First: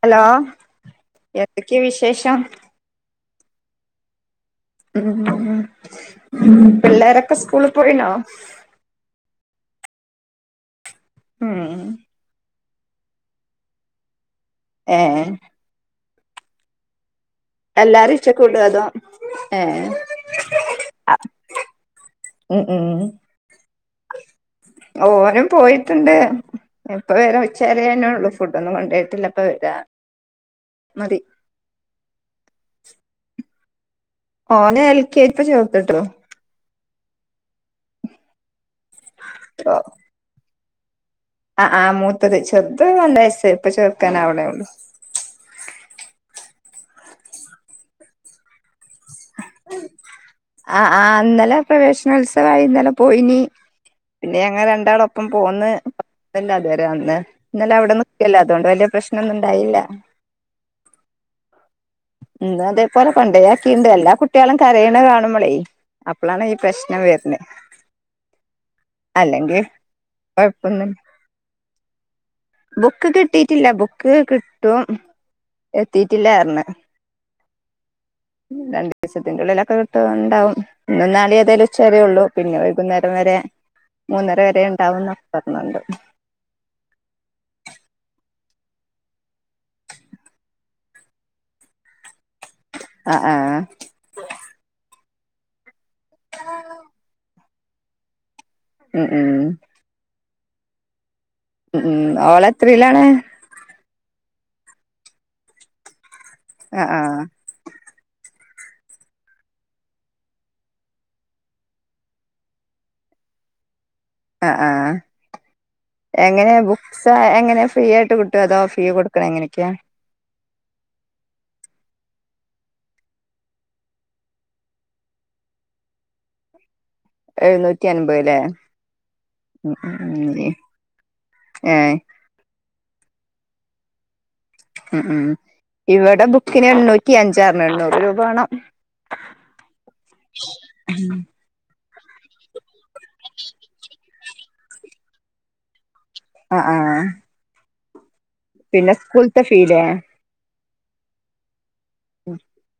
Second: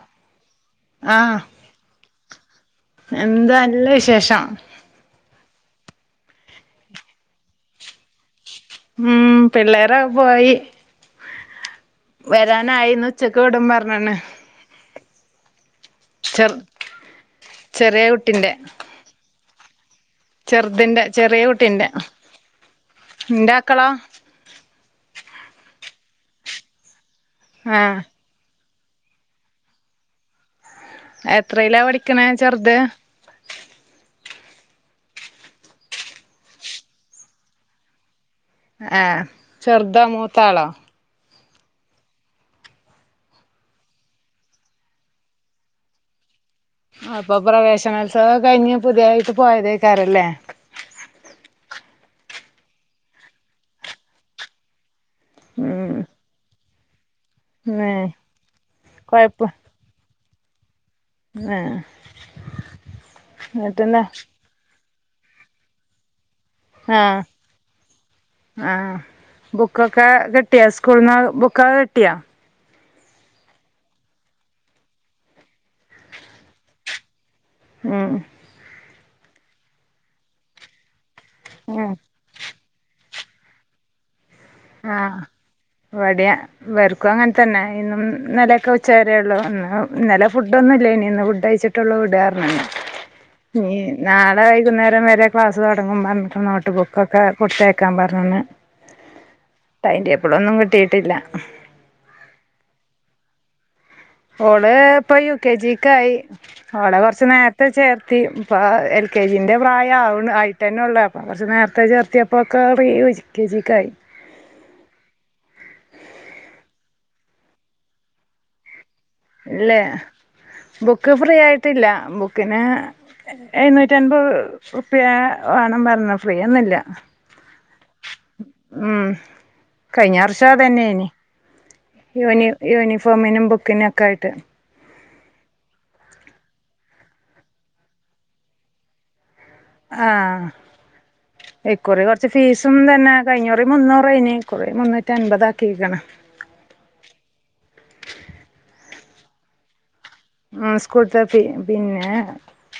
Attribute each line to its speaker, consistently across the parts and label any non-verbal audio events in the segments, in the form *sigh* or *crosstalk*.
Speaker 1: Hello
Speaker 2: ആഹ്
Speaker 1: എന്തൊക്കെ വിശേഷം?
Speaker 2: എന്താ നല്ല വിശേഷം
Speaker 1: ഉം ഉം ഉം പിള്ളേരൊക്കെ സ്കൂളിൽ പോയിണോ?
Speaker 2: ഉം പിള്ളേരൊക്കെ പോയി
Speaker 1: ഉം
Speaker 2: വരാനായിന്ന് ഉച്ചക്ക് വിടുംന്ന് പറഞ്ണ്
Speaker 1: ഏഹ്
Speaker 2: ചേർ
Speaker 1: എല്ലാരിം ഉച്ചക്ക് വിടോ? അതോ ഏഹ്
Speaker 2: ചെർതിന്റെ ചെറിയ കുട്ടിന്റെ ഇന്റെ മക്കളോ?
Speaker 1: ഓരും പോയിട്ട്ണ്ട് ഇപ്പം വേരും ഉച്ച
Speaker 2: ആഹ്
Speaker 1: വരെന്നെ ഒള്ളു സ് ഫുഡോന്നും കൊണ്ടോയിട്ടില്ല ഇപ്പ വരാ മതി
Speaker 2: എത്രിലാ പഠിക്ക്ണ ചെർത്?
Speaker 1: ഓനെ എൽ കെ ജി ഇപ്പ ചേർത്തിട്ടോ
Speaker 2: ആഹ് ചെർതോ മൂത്താളോ?
Speaker 1: ആഹ് ആഹ് മൂത്തത് ചെർത് *unintelligible* ഇപ്പ ചെർക്കാൻ ആവ്ണെ ഒള്ളൂ
Speaker 2: അപ്പൊ പ്രവേശനോത്സവം കഴിഞ്ഞ് പുതിയതായിട്ട് പോയതേക്കാരല്ലേ?
Speaker 1: ആഹ് ആഹ് ഇന്നലെ പ്രവേശനോത്സവായി ഇന്നലെ പോയിനി പിന്നെ ഞങ്ങള് രണ്ടാളും ഒപ്പം പോന്ന്
Speaker 2: ഉം
Speaker 1: *unintelligible* അത് വരെ വന്ന് ഇന്നലെ അവിടെ
Speaker 2: ഏഹ്
Speaker 1: നിക്കല്ലോ അതുകൊണ്ട് വേല്ല്യേ പ്രശ്നം ഒന്നും
Speaker 2: കൊഴപ്പം
Speaker 1: ഉണ്ടായില്ല
Speaker 2: ഏഹ്
Speaker 1: ഇന്നും അതേപോലെ കോണ്ടോയാക്കിണ്ട്
Speaker 2: എന്നിട്ടെന്താ
Speaker 1: എല്ലാ കുട്ടി ട്ട്യാളും കരയ്ണ കാണുമ്പളേ അപ്പളാണ് ഈ പ്രശ്നം
Speaker 2: ആഹ്
Speaker 1: വേര്നെ
Speaker 2: ആഹ് ബുക്കൊക്കെ കിട്ടിയാ
Speaker 1: കൊഴപ്പൊന്നുല്ല
Speaker 2: സ്കൂൾന്ന് ബുക്കൊക്കെ കിട്ട്യാ?
Speaker 1: ബുക്ക് കിട്ടിട്ടില്ല ബുക്ക് കിട്ടും എത്തിട്ടില്ലാ പർഞ്
Speaker 2: ഉം
Speaker 1: രണ്ടിസത്തിന്റെ ഉള്ളിലൊക്കെ കിട്ടുണ്ടാവും ഇന്നും നാളീം ഏതായാലും ഉച്ച
Speaker 2: ഉം
Speaker 1: വരെ ഒള്ളൂ പിന്നെ വൈകുന്നേരം വരെ മൂന്നര വരെ ഇണ്ടാവും ന്നൊക്കെ പർഞ്ണ്ട്
Speaker 2: *unintelligible* വെർക്കും അങ്ങനെ തന്നെ ഇന്നും ഇന്നലോക്കെ ഉച്ച വേരേ ഒള്ളൂ ഇന്നും ഇന്നലെ ഫുഡോന്നും ഇല്ലേനി ഇന്ന് ഫുഡ് കയിച്ചിട്ട് ടോള്ളു വിടാ പർഞ്ണ്
Speaker 1: ആ ആ
Speaker 2: ഇഞ് നാളെ വൈകുന്നേരം വരെ ക്ലാസ് തുടങ്ങും പർഞ്ഞിട്ട് നോട്ട് ബുക്കൊക്കെ കൊടുത്തേക്കാൻ പർഞ്ണ്
Speaker 1: ഉം ഉം
Speaker 2: ടൈറ്റെബിളോന്നും കിട്ടിട്ടില്ല
Speaker 1: ഉം ഉം ഓള് എത്രലാണ്?
Speaker 2: ഓള് ഇപ്പൊ യു കെ ജിക്ക് ആയി
Speaker 1: ആ
Speaker 2: ഓളെ
Speaker 1: ആ
Speaker 2: കുറച്ച് നേ ത്തെ ചേർത്തി ഇപ്പ എൽ കെ ജീൻ്റെ പ്രായം ആവ്ണ് ആയിട്ട്ന്നെള്ളു അപ്പ കുറച്ച് നേർത്തെ ചേർത്തി ക്കാടി എൽ കെ ജിക്കായി
Speaker 1: ആഹ് ആഹ് എങ്ങനെ ബുക്സ് എങ്ങനെ ഫ്രീ ആയിട്ട് കിട്ടോ അതോ ഫ്രീ ആയിട്ട് കിട്ടോ
Speaker 2: ഇല്ലേ ബുക്ക് ഫ്രീ ആയിട്ടില്ല ബുക്കിന് എഴുന്നൂറ്റി അൻപത് ഉർപ്യ വേണം പറഞ്ഞു ഫ്രീയൊന്നില്ല
Speaker 1: എഴുന്നൂറ്റി അൻപത് ലേ
Speaker 2: കഴിഞ്ഞ വർഷം അതന്നെനി
Speaker 1: ഏഹ്
Speaker 2: യൂണി യൂണിഫോമിനും ബുക്കിനും ഒക്കെ ആയിട്ട്
Speaker 1: ഉം ഉം ഇവിടെ ബുക്കിന് എണ്ണൂറ്റി അഞ്ചാറിന് എണ്ണൂറ് രൂപ വേണം *unintelligible*
Speaker 2: ആഹ ഇക്കുറി കൊറച്ച് ഫീസും തന്നെ അഞ്ഞൂറി മൂന്നൂറ് ഏനി കുറേ മുന്നൂറ്റി അൻമ്പതാക്കിക്ക്ണ്
Speaker 1: ആഹ് ആഹ് പിന്നെ സ്കൂളത്തെ ഫീലെ
Speaker 2: ആഹ് സ്കൂട്ൾത്തെ പിന്നെ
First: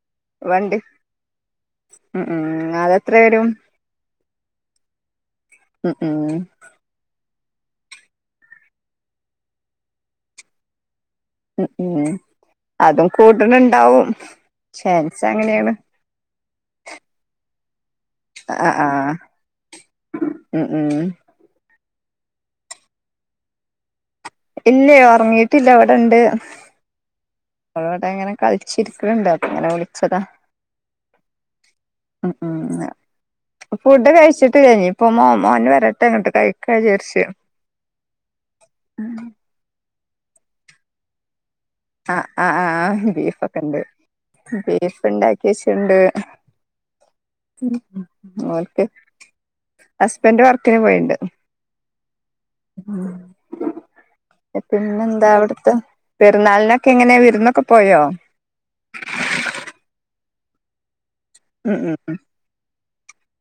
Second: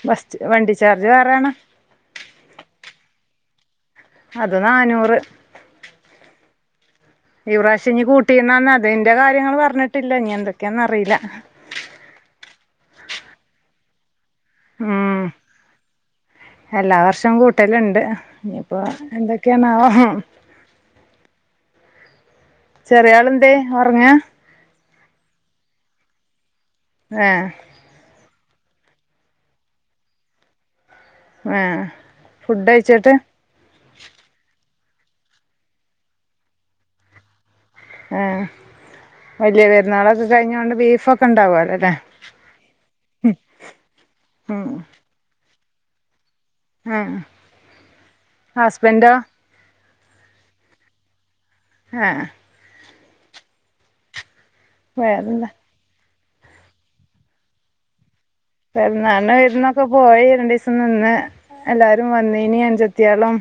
Speaker 2: ബസ് വണ്ടി ചാർജ് വേറാണ്
Speaker 1: ഉം ഉം അതെത്ര വരും
Speaker 2: അത് നാന്നൂറ്
Speaker 1: ഉം
Speaker 2: ഈ പ്രവശ്യംനി കൂട്ടിണാന്ന് അതിന്റെ കാര്യങ്ങള് പറഞ്ഞിട്ടില്ല ഇനി എന്തൊക്കെന്ന് അറിയില്ല
Speaker 1: ഉം ഉം അതും കൂട്ണുണ്ടാവും ചാൻസ് അങ്ങനെയാണ്
Speaker 2: എല്ലാവർഷവും കൂട്ടലുണ്ട്
Speaker 1: ആഹ്
Speaker 2: ഇനിയിപ്പോ
Speaker 1: ആഹ്
Speaker 2: എന്തൊക്കെയാണാവോ
Speaker 1: ഉം ഉം
Speaker 2: ചെറിയാള് എന്തെ ഒറങ്ങാ
Speaker 1: ഇല്ല ഉറങ്ങീട്ടില്ല ഇവിടെണ്ട്
Speaker 2: ആഹ
Speaker 1: ഓൾ അവിടെ അങ്ങനെ കളിച്ചിരിക്ക്ണ്ട് അത് ഇങ്ങനെ വിളിച്ചതാ
Speaker 2: ഏഹ്
Speaker 1: ഉം
Speaker 2: ഫുഡ്
Speaker 1: ഉം
Speaker 2: കഴിച്ചിട്ട്
Speaker 1: ഫുഡ് കഴിച്ചിട്ടില്ലെനി ഇപ്പൊ മോ മോന് വരട്ടെ ഇങ്ങട്ട് കഴിക്കാ വിചാരിച്ച്
Speaker 2: ആ വലിയ പെരുന്നാളൊക്കെ കഴിഞ്ഞത് കൊണ്ട് ബീഫൊക്കെ ഇണ്ടാവുമല്ലോല്ലേ
Speaker 1: ആഹ് ആഹ് ആഹ് ബീഫൊക്ക ഇണ്ട്
Speaker 2: ഉം
Speaker 1: ബീഫ് ഇണ്ടാക്കി വെച്ച്ണ്ട്
Speaker 2: ആഹ്
Speaker 1: ഓല്ക്ക്
Speaker 2: ഹസ്ബൻഡോ
Speaker 1: ഹസ്ബൻഡ് വർക്കിന് പോയിണ്ട്
Speaker 2: ആഹ
Speaker 1: പിന്നെ എന്താ
Speaker 2: വേറെന്താ
Speaker 1: അവിടത്തെ പെരുന്നാളിന് ഒക്കെ എങ്ങനെ വിരുന്നൊക്കെ പോയോ
Speaker 2: പെര്ന്നാളിന് വിരുന്നൊക്കെ പോയി രണ്ടു ദിവസം നിന്ന്
Speaker 1: ഉം ഉം
Speaker 2: എല്ലാരും
Speaker 1: ഉം
Speaker 2: വന്നീനി അൻജത്തിയാളും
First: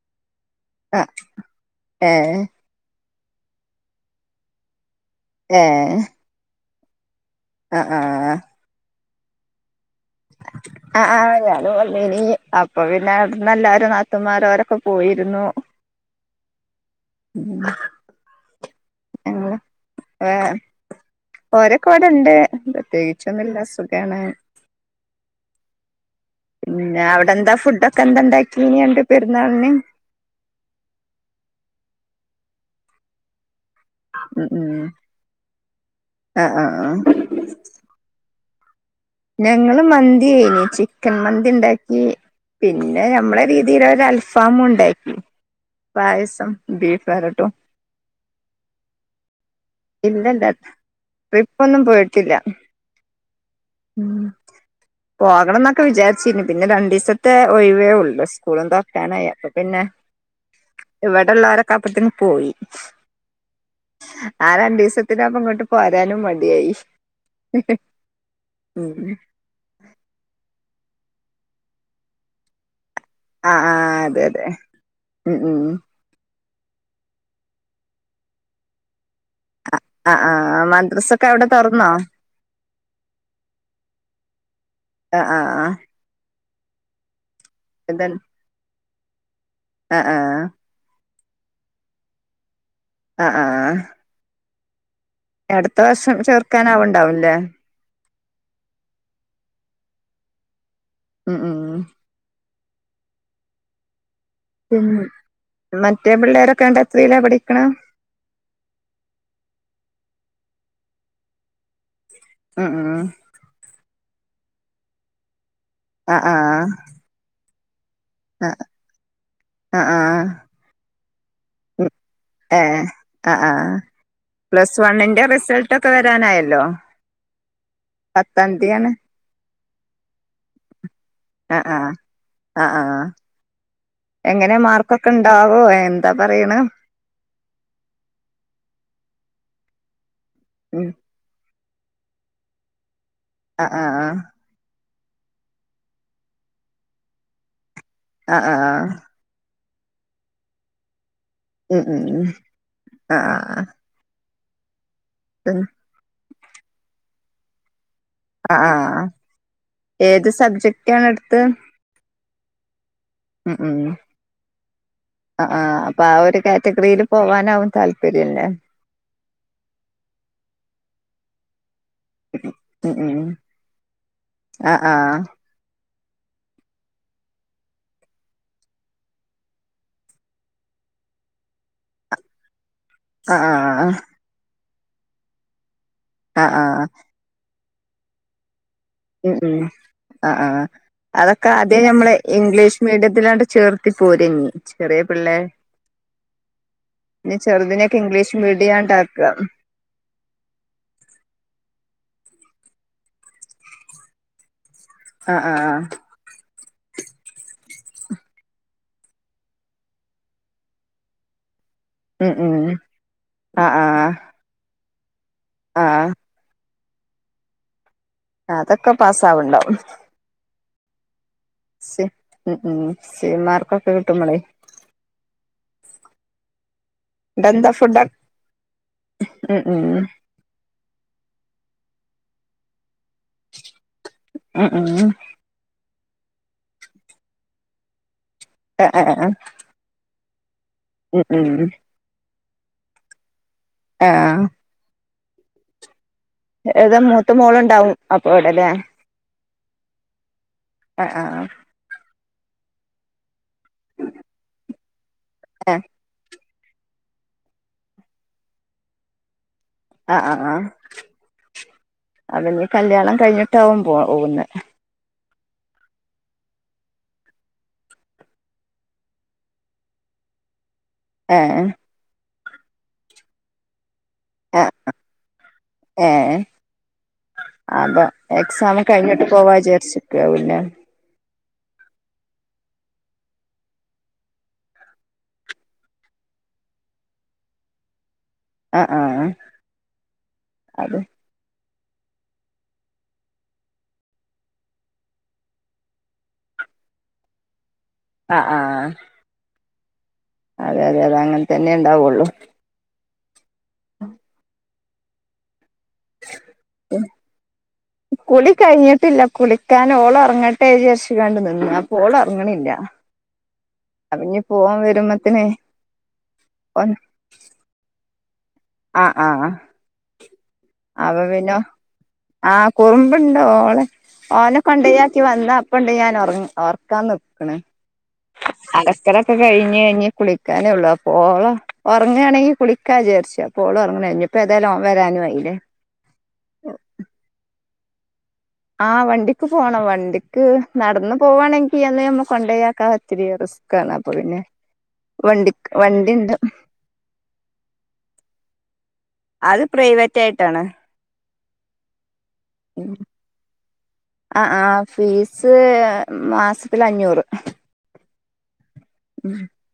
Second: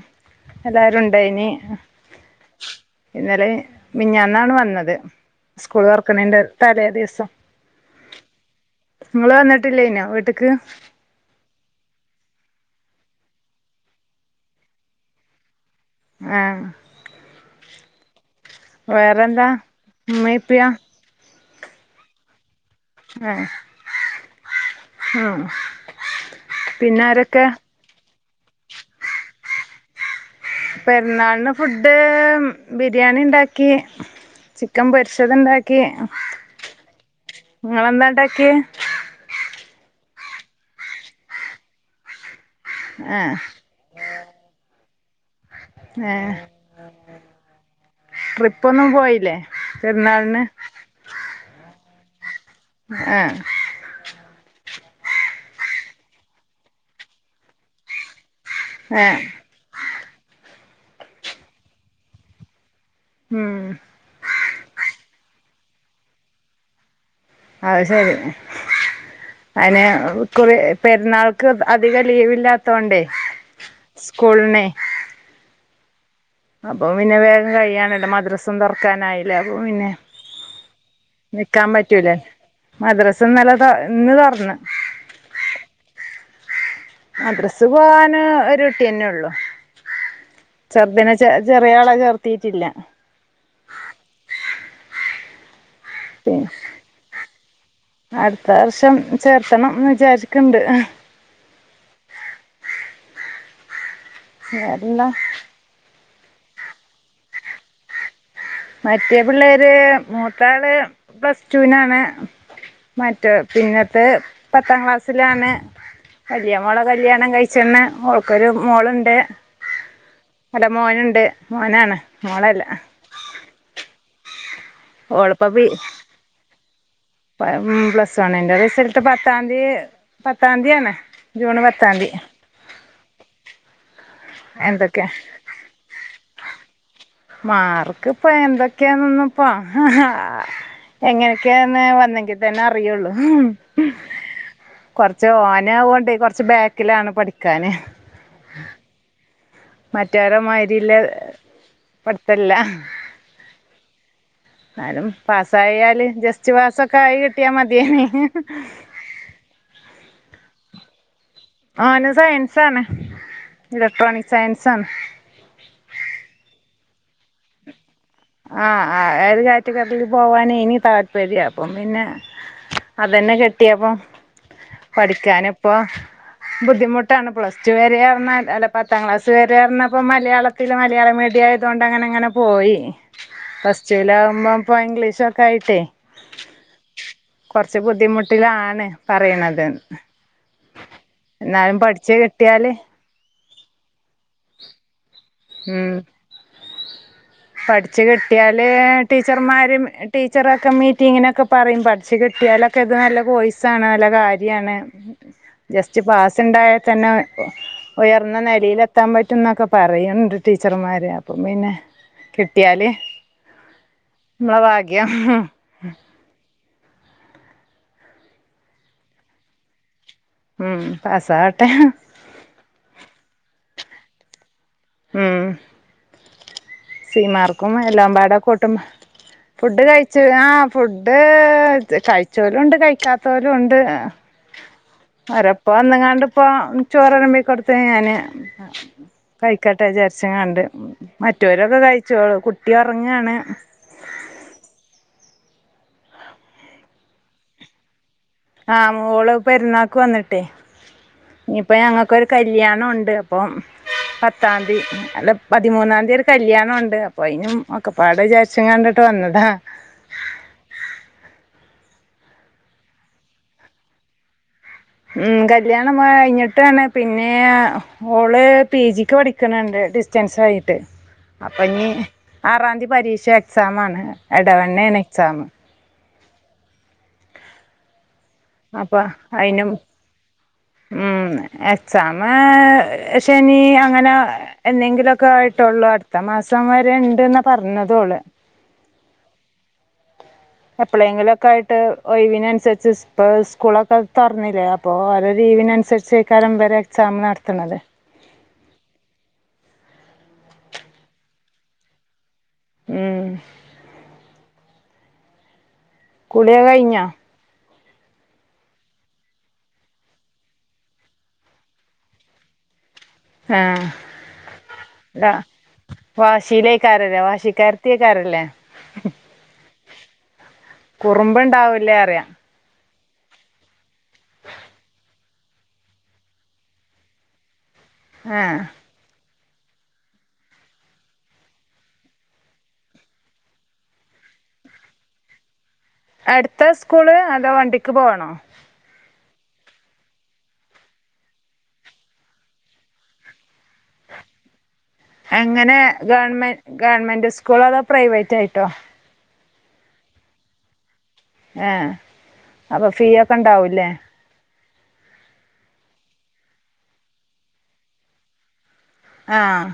Speaker 1: ആ
Speaker 2: എല്ലാരും ഇണ്ടയിനി
Speaker 1: ഏ
Speaker 2: ഇന്നലെ മിഞ്ഞാന്നാണ് വന്നത് സ്കൂള് തുറക്ക്ണേന്റെ തലേ ദിവസം
Speaker 1: ആഹ് ആഹ്
Speaker 2: നിങ്ങള് വന്നിട്ടില്ലേനൊ വീട്ട്ക്ക്
Speaker 1: ആഹ് ആഹ് ഞാൻ വന്നീനി അപ്പൊ പിന്നെ അവിടെന്ന് എല്ലാരും നാത്തുമാര് ഓരൊക്കെ പോയിരുന്നു *inaudible*
Speaker 2: ആഹ
Speaker 1: ഉം
Speaker 2: വേറെന്താ ഇമ്മേം ഇപ്പിയോ
Speaker 1: ഓരോക്കെവ്ടെണ്ട് പ്രത്യേകിച്ചൊന്നും
Speaker 2: ആഹ്
Speaker 1: ഇല്ല സുഖാണ്
Speaker 2: ആഹ്
Speaker 1: പിന്നെ അവിടെ എന്താ ഫുഡ് ഒക്കെ എന്താണ്ടാക്കി *unintelligible* പെരുന്നാളിന്
Speaker 2: പെരുന്നാളിന് ഫുഡ് ബിരിയാണി ഇണ്ടാക്കി.
Speaker 1: ഉം ഉം
Speaker 2: ചിക്കൻ പൊരിച്ചത് ഇണ്ടാക്കി
Speaker 1: ആ ആ ആ
Speaker 2: നിങ്ങളെന്താണ്ടാക്കി.
Speaker 1: ഞങ്ങള് മന്തിയെനി ചിക്കൻ മന്തി ഇണ്ടാക്കി പിന്നെ
Speaker 2: ആഹ്
Speaker 1: നമ്മളെ രീ തീര ഒരു അൽഫാമും ഇണ്ടാക്കി പായസം ബീഫ് വരട്ടും
Speaker 2: ട്രിപ്പ് ഒന്നും പോയില്ലേ. പെരുന്നാളിന്
Speaker 1: ഇല്ലല്ല ട്രിപ്പ് ഒന്നും പോയിട്ടില്ല.
Speaker 2: ആഹ്
Speaker 1: ഉം പോകണം എന്നൊക്കെ വിചാരിച്ചിന് പിന്നെ രണ്ടീസത്തെ ഒഴിവേ ഉള്ളൂ. സ്കൂളും
Speaker 2: ആഹ്
Speaker 1: തൊർക്കാനായി അപ്പൊ പിന്നെ ഇവിടെള്ളരൊക്കെ അപ്പത്തിന് പോയി
Speaker 2: ഉം
Speaker 1: ആ രണ്ടു ദിവസത്തിന് അപ്പ ഇങ്ങട്ട് പോരാനും മടിയായി.
Speaker 2: അഹ്ശരി
Speaker 1: ഉം
Speaker 2: അയ്നെ കുറ പെരുന്നാൾക്ക് അധികം ലീവില്ലാത്ത തോണ്ടേ
Speaker 1: ആഹ് ആഹ് അതെ അതെ ഉം ഉം
Speaker 2: അപ്പൊ പിന്നെ വേഗം കഴിയണല്ലോ മദ്രസം തൊറക്കാനായി.
Speaker 1: ആഹ് ആഹ് ആഹ് മദ്രസോക്കെ
Speaker 2: നിക്കാൻ പറ്റൂലേ മദ്രസ ഇന്നലെ ഇന്ന് തോറന്ന്.
Speaker 1: ആഹ് ആഹ് ആഹ്
Speaker 2: മദ്രസ്സ് പോകാന് ഒരു കുട്ടിന്നെ ഉള്ളു
Speaker 1: ആഹ് ആഹ്
Speaker 2: ചെർദിനെ ചെറിയ ആള ചേർത്തിട്ടില്ല.
Speaker 1: ആഹ് ആഹ് ആഹ് അടുത്ത വർഷം
Speaker 2: പി
Speaker 1: ചേർക്കാൻ ആവണ്ടാവൂല്ലേ.
Speaker 2: അടുത്ത വർഷം ചേർത്തണംന്ന് വിചാരിക്കണ്ട്.
Speaker 1: ഉം ഉം ഉം
Speaker 2: വേറെന്താ
Speaker 1: മറ്റേ പിള്ളേരൊക്കെ എന്താ എത്രീലാ പഠിക്ക്ണ
Speaker 2: മറ്റേ പിള്ളേര് മൂത്താള് പ്ലസ് ടൂനാണ്
Speaker 1: ഉം ഉം
Speaker 2: മറ്റേ പിന്നത്ത് പത്താം ക്ലാസ്സിലാണ്
Speaker 1: ആ ആ
Speaker 2: വല്യ മോളെ കല്യാണം കഴിച്ച്ന്ന്
Speaker 1: ആ
Speaker 2: മോൾക്കൊരു മോള്ണ്ട്
Speaker 1: ആഹ് ആഹ്
Speaker 2: അല്ല മോന്ണ്ട് മോനാണ് മോളല്ല
Speaker 1: ഏഹ് ആഹ് ആഹ് പ്ലസ് വണ്ണിന്റെ
Speaker 2: ഓളിപ്പോ പി
Speaker 1: റിസൾട്ടൊക്കെ വരാനായല്ലോ
Speaker 2: പ്ലസ്
Speaker 1: പത്താം
Speaker 2: വണിന്റെ
Speaker 1: തീയതിയാണ്
Speaker 2: റിസൾട്ട് പത്താന്തി പത്താന്തിയാണ് ജൂൺ
Speaker 1: ആഹ് ആഹ്
Speaker 2: പത്താന്തി
Speaker 1: ആഹ് ആഹ് എങ്ങനെ
Speaker 2: എന്തൊക്കെ
Speaker 1: മാർക്കൊക്കെ ഉണ്ടാവോ എന്താ പറയ്ണേ
Speaker 2: മാർക്ക് ഇപ്പ എന്തൊക്കെയാന്നൊന്നു ഇപ്പ
Speaker 1: ഉം
Speaker 2: എങ്ങനെയൊക്കെയന്ന് വന്നെങ്കി തന്നെ അറിയുള്ളൂ
Speaker 1: ആഹ് ആഹ്
Speaker 2: കൊറച്ച് ഓനാവോണ്ട് കൊറച്ച് ബാക്കിലാണ് പഠിക്കാന്
Speaker 1: ആഹ് ആഹ് ആഹ്
Speaker 2: മറ്റൊരേ മായിരില്ല
Speaker 1: ഉം ഉം ഉം
Speaker 2: പടിത്തല്ല
Speaker 1: ആഹ്
Speaker 2: ഇന്നാലും
Speaker 1: ആഹ്
Speaker 2: പാസായാല് ജസ്റ്റ് പാസ്സൊക്കായി കിട്ടിയാ മതിയേനി
Speaker 1: ആഹ് ആഹ് ഏത് സബ്ജക്ടാണ് എടുത്തത്
Speaker 2: ഓന് സയൻസാണ് ഇലക്ട്രോണിക് സയൻസാണ്
Speaker 1: ആ ആ അപ്പ ആ ഒരു കാറ്റഗറിയിൽ പോവാനാകും താല്പര്യല്ലേ
Speaker 2: ആഹ് ആഹ് ആ ഒരു കാറ്റഗറിൽ പോവാനേനി താല്പര്യം അപ്പം പിന്നെ
Speaker 1: ഉം ഉം
Speaker 2: അതെന്നെ കിട്ടിയപ്പം
Speaker 1: ആഹ് ആഹ്
Speaker 2: പഠിക്കാന് ഇപ്പൊ ബുദ്ധിമുട്ടാണ് പ്ലസ് ടു വരെ പറഞ്ഞ അല്ല പത്താം ക്ലാസ് വരെ പറഞ്ഞ ഇപ്പൊ മലയാള ത്തില് മലയാളം മീഡിയം ആയതുകൊണ്ട് അങ്ങനെ അങ്ങനെ പോയി
Speaker 1: ആഹ്
Speaker 2: പസ്
Speaker 1: ആഹ്
Speaker 2: ടൂലാവുമ്പോ ഇപ്പം ഇംഗ്ലീഷ് ഒക്കെ ആയിട്ടേയ്
Speaker 1: ആഹ് ആഹ്
Speaker 2: കൊറച്ച് ബുദ്ധിമുട്ടിലാണ്
Speaker 1: ഉം ഉം
Speaker 2: പറയണത്
Speaker 1: അ ആഹ് അതൊക്കെ
Speaker 2: എന്നാലും
Speaker 1: ആദ്യം നമ്മള്
Speaker 2: പഠിച്ച് കിട്ടിയാല്
Speaker 1: ഇംഗ്ലീഷ് മീഡിയത്തിലണ്ട് ചേർത്തി പോര്ഞ്ഞി ചെറിയ പിള്ളേ
Speaker 2: ഉം
Speaker 1: ഇനി ചെറുതിനൊക്കെ
Speaker 2: പഠിച്ച്
Speaker 1: ഇംഗ്ലീഷ്
Speaker 2: കിട്ടിയാല് ഏഹ്
Speaker 1: മീഡിയാണ്ടാക്ക
Speaker 2: ടീച്ചർമാരും ടീച്ചറൊക്കെ മീറ്റിങ്ങിനൊക്കെ പറയും പഠിച്ച് കിട്ടിയാലൊക്കെ ഇത് നല്ല കോയ്സാണ് നല്ല കാര്യാണ്
Speaker 1: ആഹ് ആഹ്
Speaker 2: ജസ്റ്റ് പാസ്ണ്ടായാൽ തന്നെ ഇപ്പോ ഉയർന്ന നെലയിലെത്താൻ പറ്റുന്നൊക്കെ പറയൺണ്ട് ടീച്ചർമാര് അപ്പം പിന്നെ
Speaker 1: ഉം ഉം
Speaker 2: കിട്ടിയാല്
Speaker 1: ആഹ് ആഹ്
Speaker 2: നമ്മളെ ഭാഗ്യം
Speaker 1: ആഹ് അതൊക്കെ പാസാവ്ണ്ടാവും
Speaker 2: ഉം പാസാവ
Speaker 1: സി ഉം ഉം സി മാർക്കൊക്കെ കിട്ടുമ്പളെ
Speaker 2: ഉം സി
Speaker 1: ഇന്നെട്ടെന്താ
Speaker 2: മാർക്കും
Speaker 1: ഫുഡ്
Speaker 2: എല്ലാം പാടെ കൂട്ടുമ്പം
Speaker 1: ഉം
Speaker 2: ഫുഡ്
Speaker 1: ഉം
Speaker 2: കഴിച്ചു ആഹ് ഫുഡ് കഴിച്ചോലുണ്ട് കഴിക്കാ ത്തോലുണ്ട് ആഹ്
Speaker 1: ഉം ഉം
Speaker 2: ഓരോ ഇപ്പ വന്ന്ങ്ങാണ്ടിപ്പോ ചോറ് വളമ്പി കൊടുത്ത് ഞാന്
Speaker 1: ആഹ് ആഹ്
Speaker 2: കഴി ക്കട്ടെ വിചാരിച്ച്ങ്ങാണ്ട്
Speaker 1: ഉം ഉം ഉം
Speaker 2: കഴിച്ചോളും കുട്ടി ഒറങ്ങാണ്
Speaker 1: ആഹ് ഏതാ മൂത്ത മോളുണ്ടാവും അപ്പോ ഇവിടെ ല്ലേ
Speaker 2: ആ മോള് പെരുന്നാക്ക് വന്നിട്ടേ
Speaker 1: ആഹ് ആഹ്
Speaker 2: ഇപ്പൊ ഞങ്ങക്കൊരു കല്യാണം ഉണ്ട് അപ്പം പത്താന്തി അല്ല
Speaker 1: ഏഹ്
Speaker 2: പതിമൂന്നാന്തി ഒരു കല്യാണോണ്ട് അപ്പൊ അയ്നും ഒക്കെപ്പാട് വിചാരിച്ചുങ്ങാണ്ട്ട്ട് വന്നതാ
Speaker 1: ആഹ് ആഹ് ആഹ് അപ്പൊ ഇഞ്ഞി കല്യാണം കഴിഞ്ഞിട്ടാവും പോവുന്ന്
Speaker 2: ഉം കല്യാണം കഴിഞ്ഞിട്ടാണ് പിന്നെ ഓള് പി ജിക്ക് പഠിക്കണുണ്ട് ഡിസ്റ്റൻസ് ആയിട്ട്.
Speaker 1: ഏഹ്
Speaker 2: അപ്പഞ് ആറാംതി പരീക്ഷ എക്സാം ആണ്
Speaker 1: ഏഹ്
Speaker 2: എടവണ്ണേണ് എക്സാമ്
Speaker 1: ഏഹ് അപ്പൊ എക്സാം
Speaker 2: അപ്പോൾ
Speaker 1: കഴിഞ്ഞിട്ട് പോവാ
Speaker 2: അതിനും
Speaker 1: വിചാരിച്ചിക്കാവുലെ
Speaker 2: ഉം എക്സാമ് ശനി അങ്ങനെ എന്നെങ്കിലൊക്കെ ആയിട്ടുള്ളൂ അട്ത്ത മാസം വരെ ഇണ്ട്ന്നാ പറഞ്ഞതോള്
Speaker 1: ആഹ് ആഹ് അത്
Speaker 2: എപ്പളെങ്കിലൊക്കായി ട്ട് ഒഴിവിനനുസരിച്ച് സ്കൂളൊക്കെ തൊറന്നില്ലേ അപ്പോ ഓരെ ലീവിനനുസരിച്ചയ്ക്കാരം ഇവരെ. ശം നടത്തണത്
Speaker 1: ആ ആ ആ അതെ അതെ അതെ അങ്ങനെ തന്നെ ഉണ്ടാവുള്ളൂ
Speaker 2: ഉം കുളി കയ്ഞ്ഞൊ
Speaker 1: കുളി കഴിഞ്ഞിട്ടില്ല. കുളിക്കാൻ ഓള് ഒറങ്ങട്ടെച്ചിക്കാണ്ട് നിന്ന് അപ്പൊ ഓള് ഒറങ്ങണില്ല. ആഹ്
Speaker 2: ആഹ്
Speaker 1: വരുമ്പത്തിന് ഓൻ
Speaker 2: വാശീലക്കാരല്ലേ വാശിക്കാർ.. ത്തിക്കാരെല്ലേ.
Speaker 1: ആഹ് ആഹ് ആഹ് അപ്പ പിന്നെ
Speaker 2: കുറുമ്പുണ്ടാവൂലേ അറിയ
Speaker 1: ആഹ് കുറുമ്പ്ണ്ടോ ഓളെ. ഓനെ കൊണ്ടയാക്കി വന്ന അപ്പ ണ്ട് ഞാന് ഒർക്കാൻ നിക്ണ്.
Speaker 2: ആഹ്
Speaker 1: അലക്കലൊക്കെ കഴിഞ്ഞ് ഞ്ഞ് കുളിക്കാനേള്ളു അപ്പോള.. ഒറങ്ങാണെങ്കിൽ കുളിക്കാ ചാരിച്ചു. അപ്പൊലൊർങ്ങണില്ല ഞ്ഞപ്പൊ ഏാതായാലും ഓൻ വരാനായില്ലേ.
Speaker 2: അടുത്താ സ്കൂള് അതോ വണ്ടിക്ക് പോണോ?
Speaker 1: ആഹ് വണ്ടിക്ക് പോണം വണ്ടിക്ക് നടന്ന് പോവാണെങ്കിൽ അന്ന് നമ്മ കൊണ്ടയാക്കാം ഒത്തിരി റിസ്.. കാണാ പോരുന്ന
Speaker 2: എങ്ങനെ ഗവൺമെന്റ് ഗവൺമെന്റ് സ്കൂളോ അതോ പ്രൈവറ്റ് ആയിട്ടോ
Speaker 1: അത് പ്രൈവറ്റ് ആയിട്ടാണ്.
Speaker 2: ഏ അപ്പൊ ഫീ ഒക്കെ ഉണ്ടാവുംല്ലേ
Speaker 1: ആ ആ ഫീസ് മാസത്തില് അഞ്ഞൂറ്
Speaker 2: ആഹ്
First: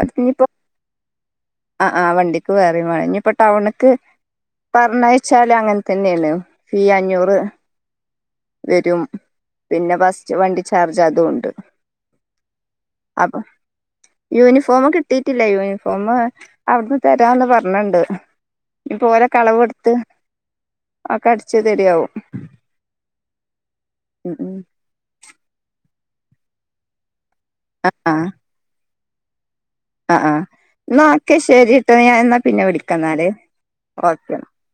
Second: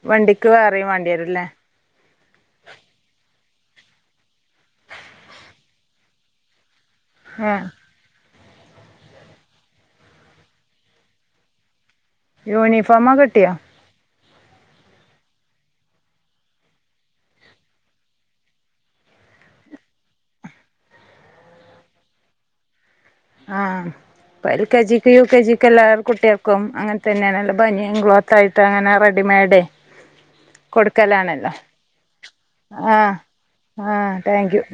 Speaker 1: അതിനിപ്പോ
Speaker 2: വണ്ടിക്ക് വേറെയും വേണ്ടി വരുംല്ലേ
Speaker 1: ആഹ് ആ വണ്ടിക്ക് വേറിം വേണം ഇനിപ്പൊ ടൗൺക്ക് പറഞ്ഞയ്ച്ചാല് അങ്ങനെ തന്നെയാണ് ഫീ അഞ്ഞൂറ്.
Speaker 2: ആഹ്
Speaker 1: വെരും. പിന്നെ ഫസ്റ്റ് വണ്ടി ചാർജ് അതും ഉണ്ട്.
Speaker 2: യൂണിഫോമ കിട്ടിയോ
Speaker 1: യൂണിഫോം കിട്ടീട്ടില്ല യൂണിഫോം അവിടുന്ന് തരാന്ന് പറഞ്ണ്ട് ഞ്പ്പോ ഓരക അളവ്ട്ത്ത് ഒക്കെ അടിച്ച് തെരാവും
Speaker 2: ആഹ് ഇപൊ എൽ കെ ജിക്ക് യു കെ ജിക്ക് എല്ലാവ കുട്ടിൾക്കും അങ്ങനെ തന്നെയാണല്ല ബനിയൻ
Speaker 1: ആഹ്
Speaker 2: ക്ലോത്ത് ആയിട്ട് അങ്ങനെ റെഡിമെയ്ഡേ.
Speaker 1: ആഹ് ആഹ് എന്നാ ഒക്കെ
Speaker 2: കൊടുക്കലാണല്ലോ
Speaker 1: ശരിട്ടോ ഞാൻ എന്നാ പിന്നെ
Speaker 2: ആഹ്
Speaker 1: വിളിക്കാന്നാല്
Speaker 2: ആഹ്
Speaker 1: ഓക്കെ
Speaker 2: താങ്ക് യു